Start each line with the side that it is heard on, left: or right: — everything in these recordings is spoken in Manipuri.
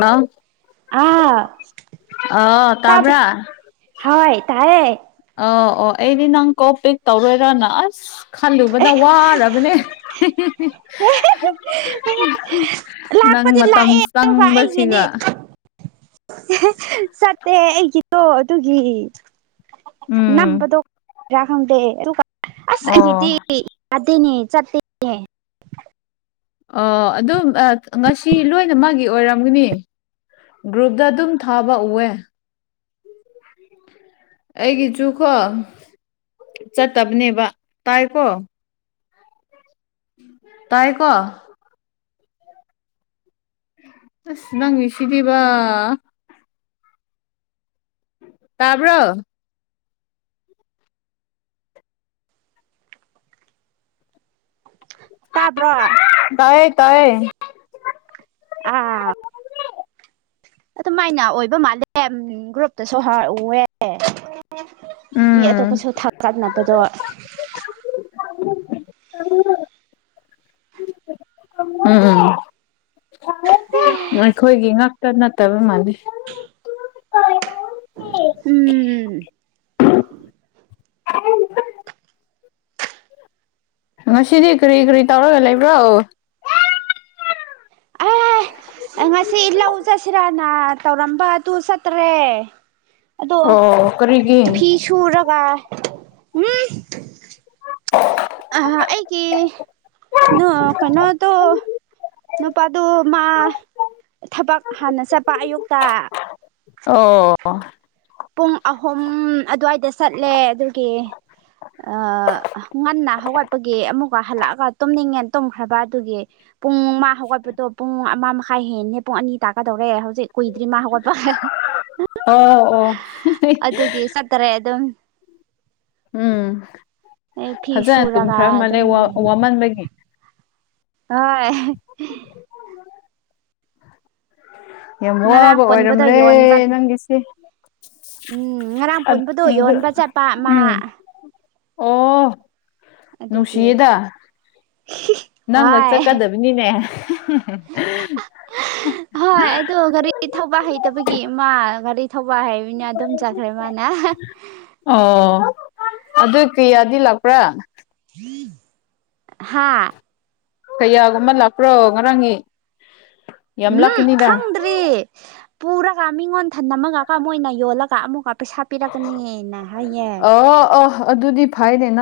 left: ꯑ
right: ꯑ ꯇ
left: ꯇꯥꯕ꯭ꯔꯥ
right: ꯍ ꯇꯥꯏꯌꯦ
left: ꯑ ꯑꯣ ꯑꯩꯗꯤ ꯅꯪ ꯀꯣ ꯄꯦꯛ ꯇꯧꯔꯣꯏꯔ ꯅ ꯑꯁ ꯈꯜꯂꯨꯕꯗ ꯋꯥꯔꯕꯅꯦ ꯅꯪ
right: ꯄꯗꯤ ꯂꯥꯛꯑꯦ
left: ꯃꯇꯝ
right: ꯑꯗꯨꯒ ꯑꯩꯒꯤꯗꯤ
left: ꯆꯪꯕꯁꯤꯒ
right: ꯆꯠꯇꯦ ꯑꯩꯒꯤ ꯣ ꯑꯗꯨꯒꯤ
left: ꯎꯝ
right: ꯅꯝꯕꯗꯣ ꯀꯔꯥ ꯈꯪꯗꯦ ꯑꯁ
left: ꯑꯣ
right: ꯑꯍꯗꯤ ꯌꯥꯗꯅꯤ ꯆꯠ
left: ꯑꯣ ꯑꯗꯨ ꯉꯁꯤ ꯂꯣꯏꯅ ꯃꯥꯒꯤ ꯑꯣꯏꯔꯝꯒꯅꯤ ꯒ꯭ꯔꯨꯞꯇ ꯑꯗꯨꯝ ꯊꯥꯕ ꯎꯑꯦ ꯑꯩꯒꯤꯖꯨꯈꯣ ꯆꯠꯇꯕꯅꯦꯕ ꯇꯥꯏꯀꯣ ꯇꯥꯏ ꯀꯣ ꯑꯁ ꯅꯪꯅꯁꯤꯗꯤꯕ ꯇꯥꯕ꯭ꯔꯣ
right: ꯇꯥꯕ꯭ꯔꯣ
left: ꯇꯔꯌꯦ
right: ꯑꯥ ꯑꯗꯨꯃꯥꯏꯅ ꯑꯣꯏꯕ ꯃꯥꯜꯂꯦ ꯒ꯭ꯔꯨꯞꯇꯁꯨ ꯍꯥꯔꯎꯑꯦ ꯃꯤ
left: ꯎꯝ
right: ꯑꯇꯣꯞꯄꯁꯨ ꯊꯥꯒꯠꯅꯕꯗꯣ
left: ꯑ ꯎꯝ ꯎꯝ ꯑꯩꯈꯣꯏꯒꯤ ꯉꯛꯇ ꯅꯠꯇꯕ ꯃꯥꯜꯂꯤ
right: ꯎꯝ
left: ꯉꯁꯤꯗꯤ ꯀꯔꯤ ꯀꯔꯤ ꯇꯧꯔꯒ ꯂꯩꯕ꯭ꯔꯣ
right: ꯑꯦ
left: [inaudible]
right: ꯉꯁꯤ ꯂꯧ ꯆꯠꯁꯤꯔꯥꯅ ꯇꯧꯔꯝꯕ ꯑꯗꯨ ꯆꯠꯇ꯭ꯔꯦ ꯑꯗꯣ
left: ꯑꯣ ꯀꯔꯤꯒꯤ
right: ꯐꯤ ꯁꯨꯔꯒ ꯎꯝ ꯑꯩꯒꯤ ꯅ ꯀꯩꯅꯣꯇꯣ ꯅꯨꯄꯥꯗꯨ ꯃꯥ ꯊꯕꯛ ꯍꯥꯟꯅ ꯆꯠꯄ ꯑꯌꯨꯛꯇ
left: ꯑꯣ
right: ꯄꯨꯡ ꯑꯍꯨꯝ ꯑꯗꯨꯋꯥꯏꯗ ꯆꯠꯂꯦ ꯑꯗꯨꯒꯤ ꯑ ꯉꯟꯅ ꯍꯧꯒꯠꯄꯒꯤ ꯑꯃꯨꯛꯀ ꯍꯜꯂꯛꯑꯒ ꯇꯨꯝꯅꯤꯡꯉꯦꯅ ꯇꯨꯝꯈ꯭ꯔꯕ ꯑꯗꯨꯒꯤ ꯄꯨꯡ ꯑꯃ ꯍꯧꯒꯠꯄꯗꯣ ꯄꯨꯡ ꯑꯃ ꯃꯈꯥꯏ ꯍꯦꯟꯅ ꯄꯨꯡ ꯑꯅꯤ ꯇꯥꯀꯗꯧꯔꯦ ꯍꯧꯖꯤꯛ ꯀꯨꯏꯗ꯭ꯔꯤ ꯃꯥ ꯍꯧꯒꯠꯄ
left: ꯑꯣ ꯑꯣ
right: ꯑꯗꯨꯒꯤ ꯆꯠꯇꯔꯦ ꯑꯗꯨꯝ
left: ꯎꯝ
right: ꯑꯩ ꯐꯤ
left: ꯐꯖꯅ
right: ꯁꯨꯔꯒ
left: ꯇꯨꯝꯈ꯭ꯔ ꯃꯥꯜꯂꯦ
right: ꯑꯗꯨꯝ ꯂꯩ
left: ꯋꯥꯃꯟꯕꯒꯤ
right: ꯍꯣꯏ
left: ꯌꯥꯝ
right: ꯉꯔꯥꯡ
left: ꯋꯥꯕ
right: ꯄꯨꯟꯕꯗꯣ
left: ꯑꯣꯏꯔꯝꯂꯦ
right: ꯌꯣꯟꯕ
left: ꯅꯪꯒꯤꯁꯦ
right: ꯎꯝ ꯉꯔꯥꯡ ꯄꯨꯟꯕꯗ ꯌꯣꯟꯕ ꯆꯠꯄ ꯑꯃ
left: ꯎꯝ ꯑꯣ
right: ꯑꯗꯨꯒꯤ
left: ꯅꯨꯡꯁꯤꯌꯦꯗ ꯅꯪ ꯅ
right: ꯍꯣꯏ
left: ꯆꯠꯀꯗꯕꯅꯤꯅꯦ
right: ꯍꯣꯏ ꯑꯗꯣ ꯒꯥꯔꯤ ꯊꯕꯥ ꯍꯩꯇꯕꯒꯤ ꯃꯥ ꯒꯥꯔꯤ ꯊꯧꯕꯥꯜ ꯍꯥꯏꯕꯅꯤꯅ ꯑꯗꯨꯝ ꯆꯈ꯭ꯔꯦ ꯃꯥꯅ
left: ꯑꯣ ꯑꯗꯨ ꯀꯌꯥꯗꯤ ꯂꯥꯛꯄ꯭ꯔꯥ
right: ꯍꯥꯥ
left: ꯀꯌꯥꯒꯨꯝꯕ ꯂꯥꯛꯄ꯭ꯔꯣ ꯉꯔꯥꯡꯒꯤ ꯌꯥꯝ
right: ꯎꯝ
left: ꯂꯥꯛꯀꯅꯤꯗ
right: ꯈꯪꯗ꯭ꯔꯤ ꯄ ꯄꯨꯔꯥ ꯀꯃꯤꯒꯣꯟ ꯃꯊꯟ ꯑꯃꯒꯀ ꯑꯃ ꯑꯣꯏꯅ ꯌꯣꯜꯂꯒ ꯑꯃꯨꯛꯀ ꯄꯩꯁꯥ ꯄꯤꯔꯛꯀꯅꯤꯅ ꯍꯥꯏꯌꯦ
left: ꯑꯣ ꯑꯣ ꯑꯗꯨꯗꯤ ꯐꯥꯏꯗꯅꯤ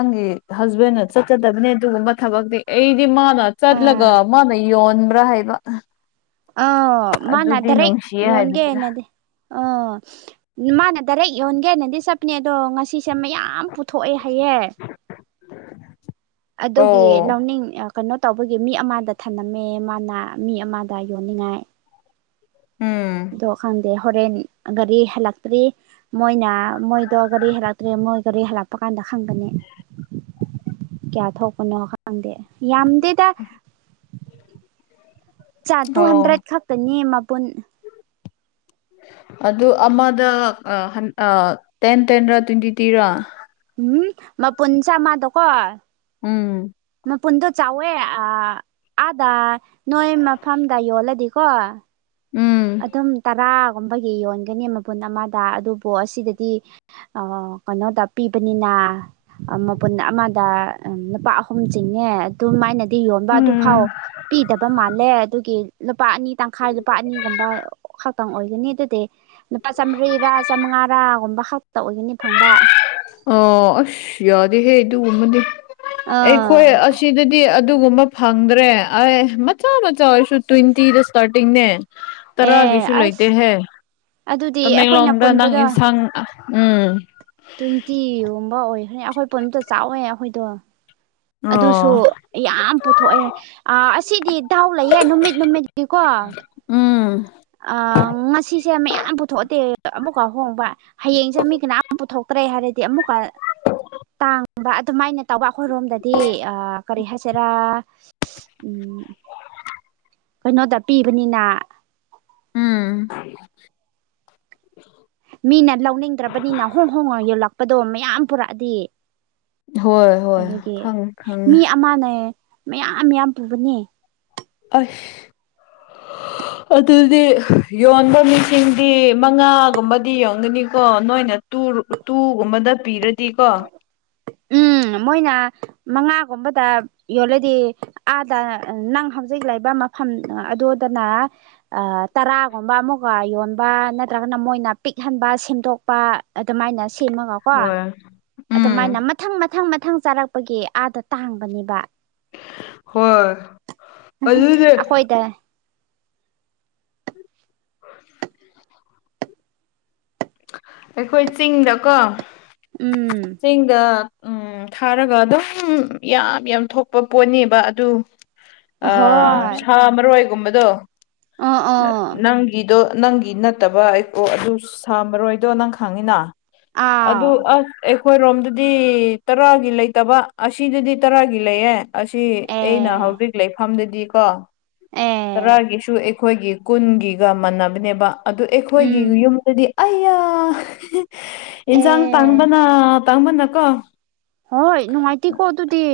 left: ꯍꯁꯕꯦꯟꯅ ꯆꯠꯆꯗꯕꯅꯦ ꯑꯗꯨꯒꯨꯝꯕ ꯊꯕꯛꯇꯤ ꯑꯩꯗꯤ ꯃꯥꯅ
right: ꯑꯥ
left: ꯆꯠꯂꯒ ꯃꯥꯅ ꯌꯣꯟꯕ ꯄꯨꯔ ꯍꯥꯏꯕ
right: ꯑ
left: ꯑꯗꯨꯗꯤ
right: ꯃꯥꯅꯗꯔ
left: ꯅꯨꯡꯁꯤꯌꯦ
right: ꯌꯣꯟꯟꯒꯦ
left: ꯍꯥꯏꯕꯅꯤꯅ
right: ꯑꯩꯅꯗꯤ ꯑꯣ ꯃꯥꯅ ꯗꯥꯏꯔꯦꯛ ꯌꯣꯟꯒꯦꯅꯗꯤ ꯆꯞꯄꯅꯦ ꯑꯗꯣ ꯉꯁꯤꯁꯦ ꯃꯌꯥꯝ ꯄꯨꯊꯣꯛꯑꯦ ꯍꯥꯏꯌꯦꯦ ꯑꯗꯨꯒꯤ
left: ꯑꯣ
right: ꯂꯧꯥꯎꯅꯤꯡ ꯀꯩꯅꯣ ꯇꯧꯕꯒꯤ ꯃꯤ ꯑꯃꯗ ꯊꯝꯂꯝꯝꯃꯦ ꯃꯥꯅ ꯃꯤ ꯑꯃꯗ ꯌꯣꯟꯅꯤꯡꯉꯥꯏ
left: ꯎꯝ
right: ꯑꯗꯣ ꯈꯪꯗꯦ ꯍꯣꯔꯦꯟ ꯒꯥꯔꯤ ꯍꯜꯂꯛꯇ꯭ꯔꯤ ꯃꯣꯏꯅ ꯃꯣꯏꯗ ꯀꯔꯤ ꯍꯔꯥ ꯃꯣꯏ ꯒꯥꯔꯤ ꯍꯜꯂꯛꯄ ꯀꯥꯟꯗ ꯈꯪꯒꯅꯤ ꯀꯌꯥ ꯊꯣꯛꯄꯅꯣ ꯈꯪꯗꯦ ꯌꯥꯝ ꯁꯤꯗ
left: [unintelligible]
right: ꯆ ꯇꯨ
left: ꯑꯣ
right: ꯍꯟꯗ꯭ꯔꯦꯠ ꯈꯛꯇꯅꯦ ꯃꯄꯨꯟ
left: ꯑꯗꯨ ꯑꯃꯗ ꯇꯦꯟ ꯇꯦꯟꯔꯥ ꯇ꯭ꯋꯦꯟꯇꯤ ꯇ꯭ꯔꯤꯔꯥ
right: ꯎꯝ ꯃ ꯄꯨꯟꯆꯥ ꯃꯥ ꯇ ꯀꯣ
left: ꯎꯝ
right: ꯃꯄꯨꯟꯗꯣ ꯆꯥꯎꯋꯦ ꯑꯥꯗ ꯅꯣꯏ ꯃꯐꯝꯗ ꯌꯣꯜꯂꯗꯤꯀꯣ
left: ꯎꯝ
right: ꯑꯗꯨꯝ ꯇꯔꯥꯒꯨꯝꯕꯒꯤ ꯌꯣꯟꯒꯅꯤ ꯃꯄꯨꯟ ꯑꯃꯗ ꯑꯗꯨꯕꯨ ꯑꯁꯤꯗꯗꯤ ꯀꯩꯅꯣꯗ ꯄꯤꯕꯅꯤꯅ ꯃꯄꯨꯟ ꯑꯃꯗ ꯂꯨꯄꯥ ꯑꯍꯨꯝ ꯆꯤꯡꯉꯦ ꯑꯗꯨꯃꯥꯏꯅ ꯗꯤ ꯌꯣꯟꯕ ꯑꯗꯨꯐꯥꯎ
left: ꯎꯝ
right: ꯄꯤꯗꯕ ꯃꯥꯜꯂꯦ ꯑꯗꯨꯒꯤ ꯂꯨꯄꯥ ꯑꯅꯤ ꯇꯪꯈꯥꯏ ꯂꯨꯄꯥ ꯑꯅꯤ ꯈ ꯑꯣꯏ ꯈꯇ ꯑꯣꯏꯒꯅꯤ ꯐꯪꯕ
left: ꯑ ꯑꯁ ꯌꯥꯗꯦꯍꯦ ꯑꯗꯨꯒꯨꯝꯕꯅꯦ ꯑꯩꯈꯣꯏ
right: ꯑꯥ
left: ꯑꯁꯤꯗꯗꯤ ꯑꯗꯨꯒꯨꯝꯕ ꯐꯪꯗ꯭ꯔꯦ ꯑꯦ ꯃꯆꯥ ꯃꯆꯥ ꯑꯣꯏꯔꯁꯨ ꯇ꯭ꯋꯦꯟꯇꯤꯗ ꯏꯁꯇꯥꯔꯇꯤꯡꯅꯦ
right: ꯑꯦ
left: ꯇꯔꯥꯒꯤꯁꯨ
right: ꯑꯁ
left: ꯂꯩꯇꯦꯍꯦ
right: ꯑꯗꯨꯗꯤ ꯑꯩꯈꯣꯏꯅ
left: ꯇꯃꯦꯡꯂꯣꯡꯗ ꯅꯪ
right: ꯄꯨꯟꯕꯗꯣ
left: ꯑꯦꯟꯁꯥꯡ ꯎꯝ
right: ꯇ꯭ꯋꯦꯟꯇꯤꯒꯨꯝꯕ ꯑꯣꯏꯈ꯭ꯔꯦ ꯑꯩꯈꯣꯏ ꯄꯟ ꯑꯇ ꯆꯥꯎꯋꯦ ꯑꯩꯈꯣꯏꯗꯣ ꯑꯗꯨꯁꯨ
left: ꯑꯣ
right: ꯌꯥꯝ ꯄꯨꯊꯣꯛꯑꯦ ꯑꯁꯤꯗꯤ ꯗꯥꯎ ꯂꯩꯌꯦꯦ ꯅꯨꯃꯤꯠ ꯅꯨꯃꯤꯠꯀꯤꯀꯣ
left: ꯎꯝ
right: ꯉꯁꯤꯁꯦ ꯃꯌꯥꯝ ꯄꯨꯊꯣꯛꯑꯗꯦ ꯑꯃꯨꯛꯀ ꯍꯣꯡꯕ ꯍꯌꯦꯡꯁꯦ ꯃꯤ ꯀꯅꯥꯝ ꯄꯨꯊꯣꯛꯇ꯭ꯔꯦ ꯍꯥꯏꯔꯗꯤ ꯑꯃꯨꯛꯀ ꯇꯥꯡ ꯑꯗꯨꯃꯥꯏꯅ ꯇꯧꯕ ꯑꯩꯈꯣꯏꯔꯣꯝꯗꯗꯤ ꯀꯔꯤ ꯍꯥꯏꯦ ꯆꯔ ꯎꯝ ꯀꯩꯅꯣꯗ ꯄꯤꯕꯅꯤꯅ
left: [unintelligible]
right: ꯃꯤꯅ ꯂꯧꯅꯤꯡꯗ꯭ꯔꯕꯅꯤꯅ ꯍꯣꯡ ꯍꯣꯡ ꯍꯣꯡ ꯌꯣꯜꯂꯛꯄꯗꯣ ꯃꯌꯥꯝ ꯄꯨꯔꯛꯑꯗꯤ
left: ꯍꯣꯏ ꯍꯣꯏ
right: ꯑꯗꯨꯒꯤ
left: ꯈꯪꯉꯦ ꯈꯪꯉꯦ
right: ꯃꯤ ꯑꯃꯅꯦ ꯃꯌꯥꯝ ꯌꯥꯝꯌꯥꯝ ꯄꯨꯕꯅꯦ
left: ꯑ ꯑꯗꯨꯗꯤ ꯌꯣꯟꯕ ꯃꯤꯁꯤꯡꯗꯤ ꯃꯉꯥꯒꯨꯝꯕꯗꯤ ꯌꯣꯟꯒꯅꯤꯀꯣ ꯅꯣꯏꯅ ꯇꯨꯒꯨꯝꯕꯗ ꯄꯤꯔꯗꯤꯀꯣ
right: ꯎꯝ ꯃꯣꯏꯅ ꯃꯉꯥꯒꯨꯝꯕꯗ ꯌꯣꯜꯂꯗꯤ ꯑꯥꯗ ꯅꯪ ꯍꯧꯖꯤꯛ ꯂꯩꯕ ꯃꯐꯝ ꯑꯗꯨꯗꯅ ꯇꯔꯥꯒꯨꯝꯕ ꯑꯃꯒ ꯌꯣꯟꯕ ꯅꯠꯇ꯭ꯔ ꯑꯗꯨꯅ ꯃꯣꯏꯅ ꯄꯤꯛꯍꯟꯕ ꯁꯦꯝꯗꯣꯛꯄ ꯑꯗꯨꯃꯥꯏꯅ ꯁꯦꯝꯃꯒꯀꯣ
left: ꯍꯣꯏ
right: ꯑꯗꯨꯃꯥꯏꯅ
left: ꯎꯝ
right: ꯃꯊꯪ ꯃꯊꯪ ꯃꯊꯪ ꯆꯥꯔꯛꯄꯒꯤ ꯑꯥꯗ ꯇꯥꯡꯕꯅꯦꯕ
left: ꯍꯣꯏ ꯑꯗꯨꯗꯤ
right: ꯑꯩꯈꯣꯏ ꯏꯗ
left: ꯑꯩꯈꯣꯏ ꯆꯤꯡꯗꯀꯣ
right: ꯎꯝ
left: ꯆꯤꯡꯗ ꯎꯝ ꯊꯥꯔꯒ ꯑꯗꯨꯝ ꯌꯥꯝ ꯌꯥꯝ ꯊꯣꯛꯄ ꯄꯣꯠꯅꯦꯕ ꯑꯗꯨ ꯑ
right: ꯍꯣꯏ
left: ꯁꯥ ꯃꯔꯣꯏꯒꯨꯝꯕꯗꯣ
right: ꯑ ꯑꯥ
left: ꯅꯪꯒꯤꯗꯣ ꯅꯪꯒꯤ ꯅꯠꯇꯕ ꯑꯩ ꯑꯗꯨ ꯁꯥꯃꯔꯣꯏꯗꯣ ꯅꯪ ꯈꯪꯉꯤꯅ ꯑ
right: ꯑꯥꯎ
left: ꯑ ꯑꯩꯈꯣꯏꯔꯣꯝꯗꯗꯤ ꯇꯔꯥꯒꯤ ꯂꯩꯇꯕ ꯑꯁꯤꯗꯗꯤ ꯇꯔꯥꯒꯤ ꯂꯩꯌꯦ ꯑꯁꯤ ꯑꯩꯅ
right: ꯑꯦ
left: ꯍꯧꯖꯤꯛ ꯂꯩꯐꯝꯗꯗꯤꯀꯣ
right: ꯑꯦ
left: ꯇꯔꯥꯒꯤꯁꯨ ꯑꯩꯈꯣꯏꯒꯤ ꯀꯨꯟꯒꯤꯒ ꯃꯥꯟꯅꯕꯅꯦꯕ ꯑꯗꯨ ꯑꯩꯈꯣꯏꯒꯤ
right: ꯎꯝ
left: ꯌꯨꯝꯗꯗꯤ ꯑꯩꯌꯥ ꯏꯟꯁꯥꯡ
right: ꯑꯦ
left: ꯇꯥꯡꯕꯅ ꯇꯥꯡꯕꯅꯀꯣ
right: ꯍꯣꯏ ꯅꯨꯡꯉꯥꯏꯇ ꯀꯣ ꯑꯗꯨꯨꯗꯤ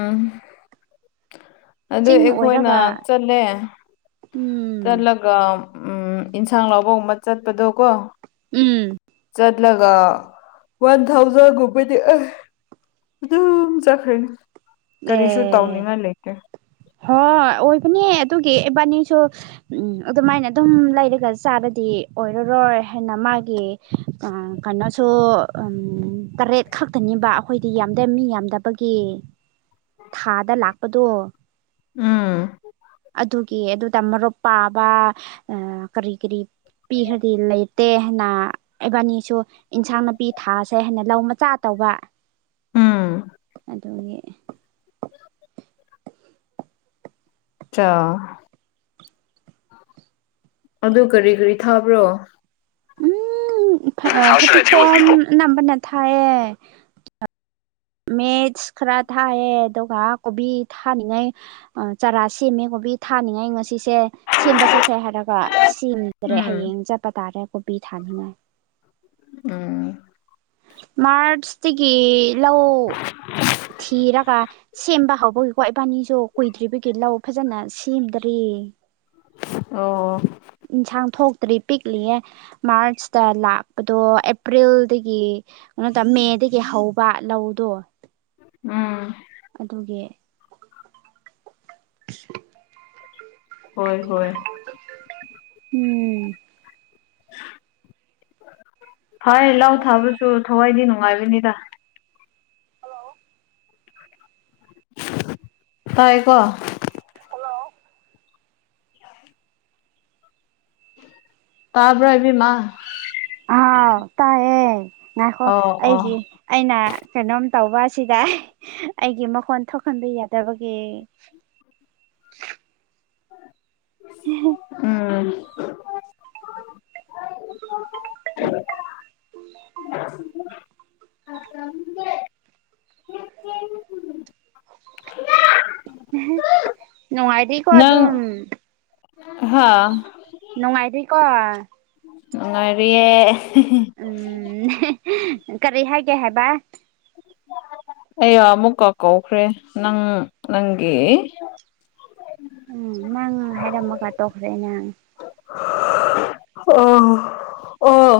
left: ꯑ ꯑꯗꯨ
right: ꯆꯤꯡ
left: ꯑꯩꯈꯣꯏꯅ
right: ꯑꯣꯏꯔꯒ
left: ꯆꯠꯂꯦ
right: ꯎꯝ
left: ꯆꯠꯂꯒ ꯎꯝ ꯏꯟꯁꯥꯡ ꯂꯥꯎꯧꯕꯒꯨꯝꯕ ꯆꯠꯄꯗꯣ ꯀꯣ
right: ꯎꯝ
left: ꯋꯥꯟ ꯊꯥꯎꯖꯟꯄꯗꯤ ꯆꯈꯅꯤ
right: ꯑꯦ ꯍꯣꯏ ꯑꯣꯏꯕꯅꯤꯍ ꯑꯗꯨꯒꯤ ꯏꯕꯥꯅꯤꯁꯨꯝ ꯑꯗꯨꯃꯥꯏꯅ ꯑꯗꯨꯝ ꯂꯩꯔꯒ ꯆꯥꯔꯗꯤ ꯑꯣꯏꯔꯔꯣꯏ ꯍꯥꯏꯅ ꯃꯥꯒꯤ ꯀꯩꯅꯣꯁꯨ ꯇꯔꯦꯠ ꯈꯛꯇꯅꯤꯕ ꯑꯩꯈꯣꯏꯗꯤ ꯌꯥꯝꯗꯕ ꯃꯤ ꯌꯥꯝꯗ ꯑꯩꯒꯤ ꯊꯥꯗ ꯂꯥꯛꯄꯗꯣ
left: ꯎꯝ
right: ꯑꯗꯨꯒꯤ ꯑꯗꯨ ꯇꯃꯔꯣ ꯄꯥꯕ ꯑ ꯀꯔꯤ ꯀꯔꯤ ꯄꯤꯈ꯭ꯔꯗꯤ ꯂꯩꯇꯦ ꯍꯥꯏꯅ ꯏꯕꯥꯅꯤꯁꯨ ꯏꯟꯁꯥꯡ ꯅꯥꯄꯤ ꯊꯥꯁꯦ ꯍꯥꯏꯅ ꯂꯧ ꯃꯆꯥ ꯇꯧ [unintelligible]
left: ꯎꯝ
right: ꯑꯗꯨꯒ
left: ꯆ ꯑꯗꯨ ꯀꯔꯤ ꯀꯔꯤ ꯊꯥꯕ꯭ꯔꯣ
right: ꯎꯝ
left: ꯍꯥꯎ ꯁꯨꯗ ꯑꯥꯏ ꯗꯤꯜ ꯋꯤꯠ
right: ꯐꯗꯤꯒꯣꯝ
left: ꯄꯤꯄꯜ
right: ꯑꯅꯝꯕꯅ ꯊꯥꯏꯌꯦ ꯃꯦꯁ ꯈꯔ ꯊꯥꯏꯌꯦ ꯑꯗꯨꯒ ꯀꯣꯕꯤ ꯊꯥꯅꯤꯡꯉꯩ ꯆꯥꯔꯥ ꯁꯦꯝꯃꯦ ꯀꯣꯕꯤ ꯕꯤ ꯊꯥꯅꯤꯡꯉꯥꯏ ꯑꯩ ꯉꯁꯤ ꯁꯤꯁꯦ ꯁꯦꯝꯕ ꯆꯠꯁꯦ ꯍꯥꯏꯔꯒ ꯁꯦꯝꯗ꯭ꯔꯦ
left: ꯎꯝ
right: ꯍꯌꯦꯡ ꯆꯠꯄ ꯇꯥꯔꯦ ꯀꯣꯕꯤ ꯊꯥꯅꯤꯡꯉꯥꯏ
left: ꯎꯝ
right: ꯃꯥꯔꯁꯇꯒꯤ ꯂ ꯊꯤꯔꯒ ꯁꯦꯝꯕ ꯍꯧꯕꯒꯤ ꯀ꯭ꯋꯥꯏꯕꯥꯅꯤꯁꯨ ꯀꯨꯏꯗ꯭ꯔꯤꯕꯒꯤ ꯂꯧ ꯐꯖꯅ ꯁꯦꯝꯗꯔꯤ ꯎꯝ
left: [inaudible]
right: ꯏꯟꯁꯥꯡꯊꯣꯛ ꯇ ꯄꯤꯛꯂꯤꯌꯦ ꯃꯥꯔꯆꯇ ꯂꯥꯛꯄꯗꯣ ꯑꯦꯄ꯭ꯔꯤꯜꯗꯒꯤ ꯀꯩꯅꯣꯗ ꯃꯦꯗꯒꯤ ꯍꯧꯕ ꯂꯧꯗꯣ
left: ꯎꯝ
right: ꯑꯗꯨꯒꯤ
left: ꯍꯣꯏ ꯍꯣꯏ
right: ꯎꯝ
left: ꯐꯔ ꯂꯥꯎ ꯊꯥꯕꯁꯨ ꯊꯋꯥꯏꯗꯤ ꯅꯨꯡꯉꯥꯏꯕꯅꯤꯗ ꯇꯥꯏꯀꯣ [inaudible] ꯇꯥꯕ꯭ꯔ ꯏꯕꯤ ꯃꯥ
right: ꯑꯥꯎ ꯇꯥꯏꯌꯦ ꯉꯈꯣ
left: ꯑꯣ ꯑꯣ
right: ꯑꯩꯒꯤ ꯑꯩꯅ ꯀꯩꯅꯣꯝ ꯇꯧꯕ ꯑꯁꯤꯗ ꯑꯩꯒꯤ ꯃꯈꯣꯟ ꯊꯣꯛꯍꯟꯕ ꯌꯥꯗꯕꯒꯤ
left: [inaudible] ꯎꯝ
right: [unintelligible] [inaudible] ꯅꯨꯡꯉꯥꯏꯗꯤꯀꯣ ꯑꯗꯨ ꯑꯗꯨꯝ
left: ꯍꯥꯥ
right: ꯅꯨꯡꯉꯥꯏꯔꯤꯀꯣ
left: ꯅꯨꯡꯉꯥꯏꯔꯤꯌꯦ
right: ꯎꯝ ꯀꯔꯤ ꯍꯥꯏꯒꯦ ꯍꯥꯏꯕ
left: ꯑꯩ ꯑꯃꯨꯛꯀ ꯀꯧꯈ꯭ꯔꯦ ꯅꯪ ꯅꯪꯒꯤ
right: ꯎꯝ ꯅꯪ ꯍꯥꯏꯔꯝꯃꯒ ꯇꯣꯛꯈ꯭ꯔꯦ ꯅꯪ
left: [inaudible] ꯑꯣ ꯑꯣ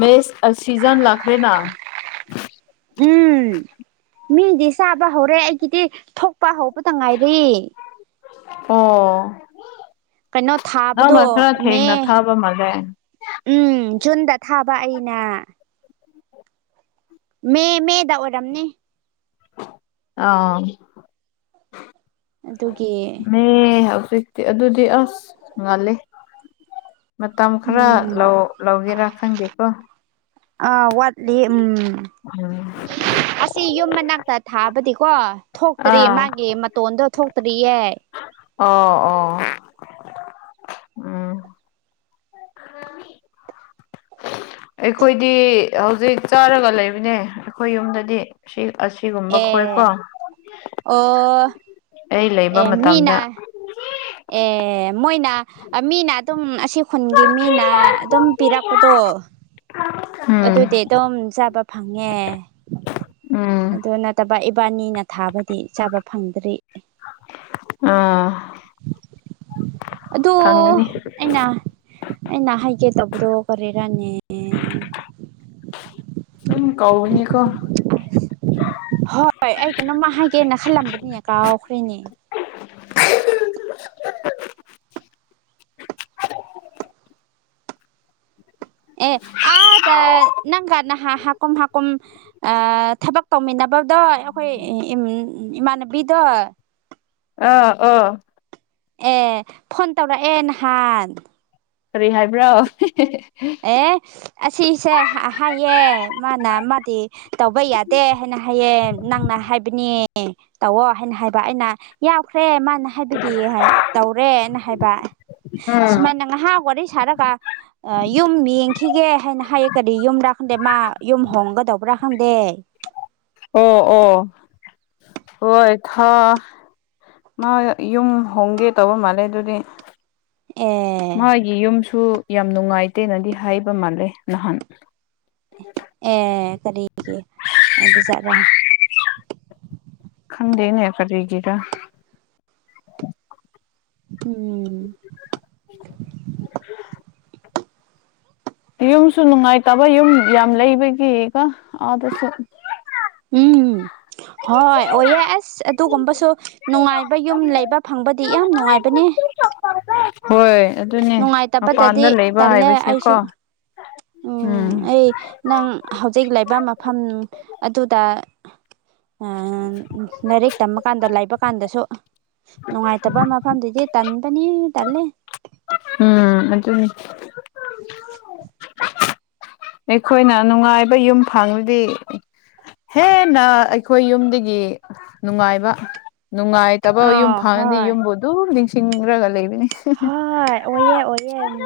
left: ꯃꯦꯁ ꯁꯤꯖꯟ ꯂꯥꯛꯈ꯭ꯔꯦ
right: ꯎꯝ ꯃꯤꯗꯤ ꯆꯥꯕ ꯍꯧꯔꯦ ꯑꯩꯒꯤꯗꯤ ꯊꯣꯛ ꯄꯥ ꯍꯧꯕꯇ ꯉꯥꯏꯔꯤ
left: [inaudible]
right: ꯀꯩꯅꯣ ꯊꯥꯕꯗꯣ
left: ꯅꯪꯅ ꯈꯔ ꯊꯦꯡꯅ ꯊꯥꯕ ꯃꯥꯜꯂꯦ
right: ꯖꯨꯟꯗ ꯊꯥꯕ ꯑꯩꯅ ꯃꯦ ꯃꯦꯗ ꯑꯣꯏꯔꯝꯅꯤ
left: ꯑꯥ
right: ꯑꯗꯨꯒꯤ
left: ꯃꯤ ꯍꯧꯖꯤꯛꯇꯤ ꯑꯗꯨꯗꯤ ꯑꯁ ꯉꯥꯜꯂꯦ ꯃꯇꯝ ꯈꯔ
right: ꯎꯝ
left: ꯂꯧ ꯂꯧꯒꯦꯔꯥ ꯈꯪꯗꯦꯀꯣ
right: ꯑ ꯋꯥꯠꯂꯤ ꯎꯝ
left: ꯎꯝ
right: ꯑꯁꯤ ꯌꯨꯝ ꯃꯅꯥꯛꯇ ꯊꯥꯕꯗꯤꯀꯣ ꯊꯣꯛꯇ꯭ꯔꯤ
left: ꯑꯥ
right: ꯃꯥꯒꯤ ꯃꯇꯣꯟꯗꯣ ꯊꯣꯛꯇ꯭ꯔꯤꯌꯦ
left: ꯑꯣ ꯑꯣ ꯎꯝ [unintelligible] ꯑꯩꯈꯣꯏꯗꯤ ꯍꯧꯖꯤꯛ ꯆꯥꯔꯒ ꯂꯩꯕꯅꯦ ꯑꯩꯈꯣꯏ ꯌꯨꯝꯗꯗꯤ ꯁꯤ ꯑꯁꯤꯒꯨꯝꯕ ꯈꯣꯏꯀꯣ
right: ꯑꯦ ꯑꯣ
left: ꯑꯩ
right: ꯑꯦ
left: ꯂꯩꯕ ꯃꯇꯝꯗ
right: ꯃꯤꯅ ꯑꯦ ꯃꯣꯏꯅꯥ ꯃꯤꯅ ꯑꯗꯨꯝ ꯑꯁꯤ ꯈꯨꯟꯒꯤ ꯃꯤꯅ ꯑꯗꯨꯝ ꯄꯤꯔꯛꯄꯗꯣ
left: ꯎꯝ
right: ꯑꯗꯨꯗꯤ ꯑꯗꯨꯝ ꯆꯥꯕ ꯐꯪꯉꯦ
left: ꯎꯝ
right: ꯑꯗꯨ ꯅꯠꯇꯕ ꯅꯨꯕꯥꯅꯤꯅ ꯊꯥꯕꯗꯤ ꯆꯥꯕ ꯐꯪꯗ꯭ꯔꯤ
left: ꯑꯥ
right: ꯑꯗꯨ
left: ꯐꯪꯒꯅꯤ
right: ꯑꯩꯅ ꯑꯩ ꯅꯍꯥꯏꯒ ꯇꯕꯗꯣ ꯀꯔꯦꯔꯥꯅꯦ
left: ꯑꯗꯨꯝ ꯀꯧꯏꯅꯤꯀꯣ
right: ꯍꯣꯏ ꯑꯩ ꯀꯩꯅꯣꯝꯃ ꯍꯥꯏꯒꯦꯅ ꯈꯜꯂꯝꯕꯗꯤꯅꯦ ꯀꯥꯎꯈ꯭ꯔꯦꯅꯦ ꯑꯦ ꯑꯥꯗ ꯅꯪꯒ ꯅꯍꯥ ꯍꯥꯀꯨꯝ ꯍꯥꯀꯨꯝ ꯊꯕꯛ ꯇꯧꯃꯤꯟꯅꯕꯗꯣ ꯑꯩꯈꯣꯏ ꯏ ꯏꯃꯅꯕꯤꯗꯣ
left: ꯑꯥ ꯑ
right: ꯑꯦ ꯐꯣꯟ ꯇꯧꯔ ꯑꯦ ꯅꯍꯥꯟ
left: ꯀꯔꯤ ꯍꯥꯏꯕ꯭ꯔꯣ
right: ꯑꯦ ꯑꯁꯤꯁꯦ ꯍꯥꯏꯌꯦꯦ ꯃꯥꯅ ꯃꯥꯗꯤ ꯇꯧꯕ ꯌꯥꯗꯦ ꯍꯥꯏꯅ ꯍꯥꯏꯌꯦ ꯅꯪꯅ ꯍꯥꯏꯕꯅꯦ ꯇꯧꯑꯣ ꯍꯥꯏꯅ ꯍꯥꯏꯕ ꯑꯩꯅ ꯌꯥꯎꯈ꯭ꯔꯦ ꯃꯥ ꯍꯥꯏꯕꯒꯤ ꯇꯧꯔꯦꯅ ꯍꯥꯏꯕ ꯁꯨꯃꯥꯏꯅ ꯉꯥꯏꯍꯥꯛ ꯋꯥꯔꯤ ꯁꯥꯔꯒ ꯁꯨꯝ ꯌꯦꯡꯈꯤꯒꯦ ꯍꯥꯏꯅ ꯍꯥꯏꯌꯦ ꯀꯗꯤ ꯌꯨꯝꯗ꯭ꯔꯥ ꯈꯪꯗꯦ ꯃꯥ ꯌꯨꯝ ꯍꯣꯡꯒꯗꯧꯕ꯭ꯔꯥ ꯈꯪꯗꯦ
left: ꯑꯣ ꯑꯣ ꯍꯣꯏ ꯃꯥ ꯌꯨꯝ ꯍꯣꯡꯒꯦ ꯇꯧꯕ ꯃꯥꯜꯂꯦ ꯑꯗꯨꯗꯤ
right: ꯑꯦ
left: ꯃꯥꯒꯤ ꯌꯨꯝꯁꯨ ꯌꯥꯝ ꯅꯨꯡꯉꯥꯏꯇꯦꯅꯗꯤ ꯍꯥꯏꯕ ꯃꯥꯜꯂꯦ ꯅꯍꯥꯟ
right: ꯑꯦ ꯀꯔꯤꯒꯤ ꯑꯣꯕꯤꯖꯠ꯭ꯔ
left: ꯈꯪꯗꯦꯅꯦ ꯐꯔꯤꯒꯤꯒ
right: ꯎꯝ
left: ꯌꯨꯝꯁꯨ ꯅꯨꯡꯉꯥꯏꯇꯕ ꯌꯨꯝ ꯌꯥꯝ ꯂꯩꯕꯒꯤꯀꯣ ꯑꯥꯗꯁꯨ
right: ꯎꯝ ꯍꯣꯏ ꯑꯣꯏꯌꯦ ꯑꯁ ꯑꯗꯨꯒꯨꯝꯕꯁꯨ ꯅꯨꯡꯉꯥꯏꯕ ꯌꯨꯝ ꯂꯩꯕ ꯐꯪꯕꯗꯤ ꯌꯥꯝ ꯅꯨꯡꯉꯥꯏꯕꯅꯦ
left: ꯆꯄ ꯍꯣꯏ
right: ꯅꯨꯡꯉꯥꯏꯇꯕꯗꯗꯤ
left: ꯂꯩꯕ
right: ꯇꯜꯂꯦ ꯑꯩꯁꯨ
left: ꯍꯥꯏꯕꯁꯦꯀꯣ
right: ꯎꯝ ꯑꯩ ꯅꯪ ꯍꯧꯖꯤꯛ ꯂꯩꯕ ꯃꯐꯝ ꯑꯗꯨꯗ ꯂꯥꯏꯔꯤꯛ ꯇꯝꯃꯀꯥꯟꯗ ꯂꯥꯏꯕ ꯀꯥꯟꯗꯁꯨ ꯅꯨꯡꯉꯥꯏꯇꯕ ꯃꯐꯝꯗꯨꯗꯤ ꯇꯟꯕꯅꯤ ꯇꯜꯂꯦ
left: ꯎꯝ ꯑꯗꯨ ꯑꯩꯈꯣꯏꯅ ꯅꯨꯡꯉꯥꯏꯕ ꯌꯨꯝ ꯐꯪꯗꯗꯤ ꯍꯦꯟꯅ ꯑꯩꯈꯣꯏ ꯌꯨꯝꯗꯒꯤ ꯅꯨꯡꯉꯥꯏꯕ ꯅꯨꯡꯉꯥꯏꯇꯕ ꯌꯨꯝ
right: ꯑꯥ
left: ꯐꯪꯉꯗꯤ
right: ꯍꯣꯏ
left: ꯌꯨꯝꯕꯨ ꯑꯗꯨꯝ ꯅꯤꯡꯁꯤꯡꯈ꯭ꯔꯒ ꯂꯩꯕ
right: ꯍꯣꯏ ꯑꯣꯏꯌꯦꯦ ꯑꯣꯏꯌꯦꯦ ꯎꯝ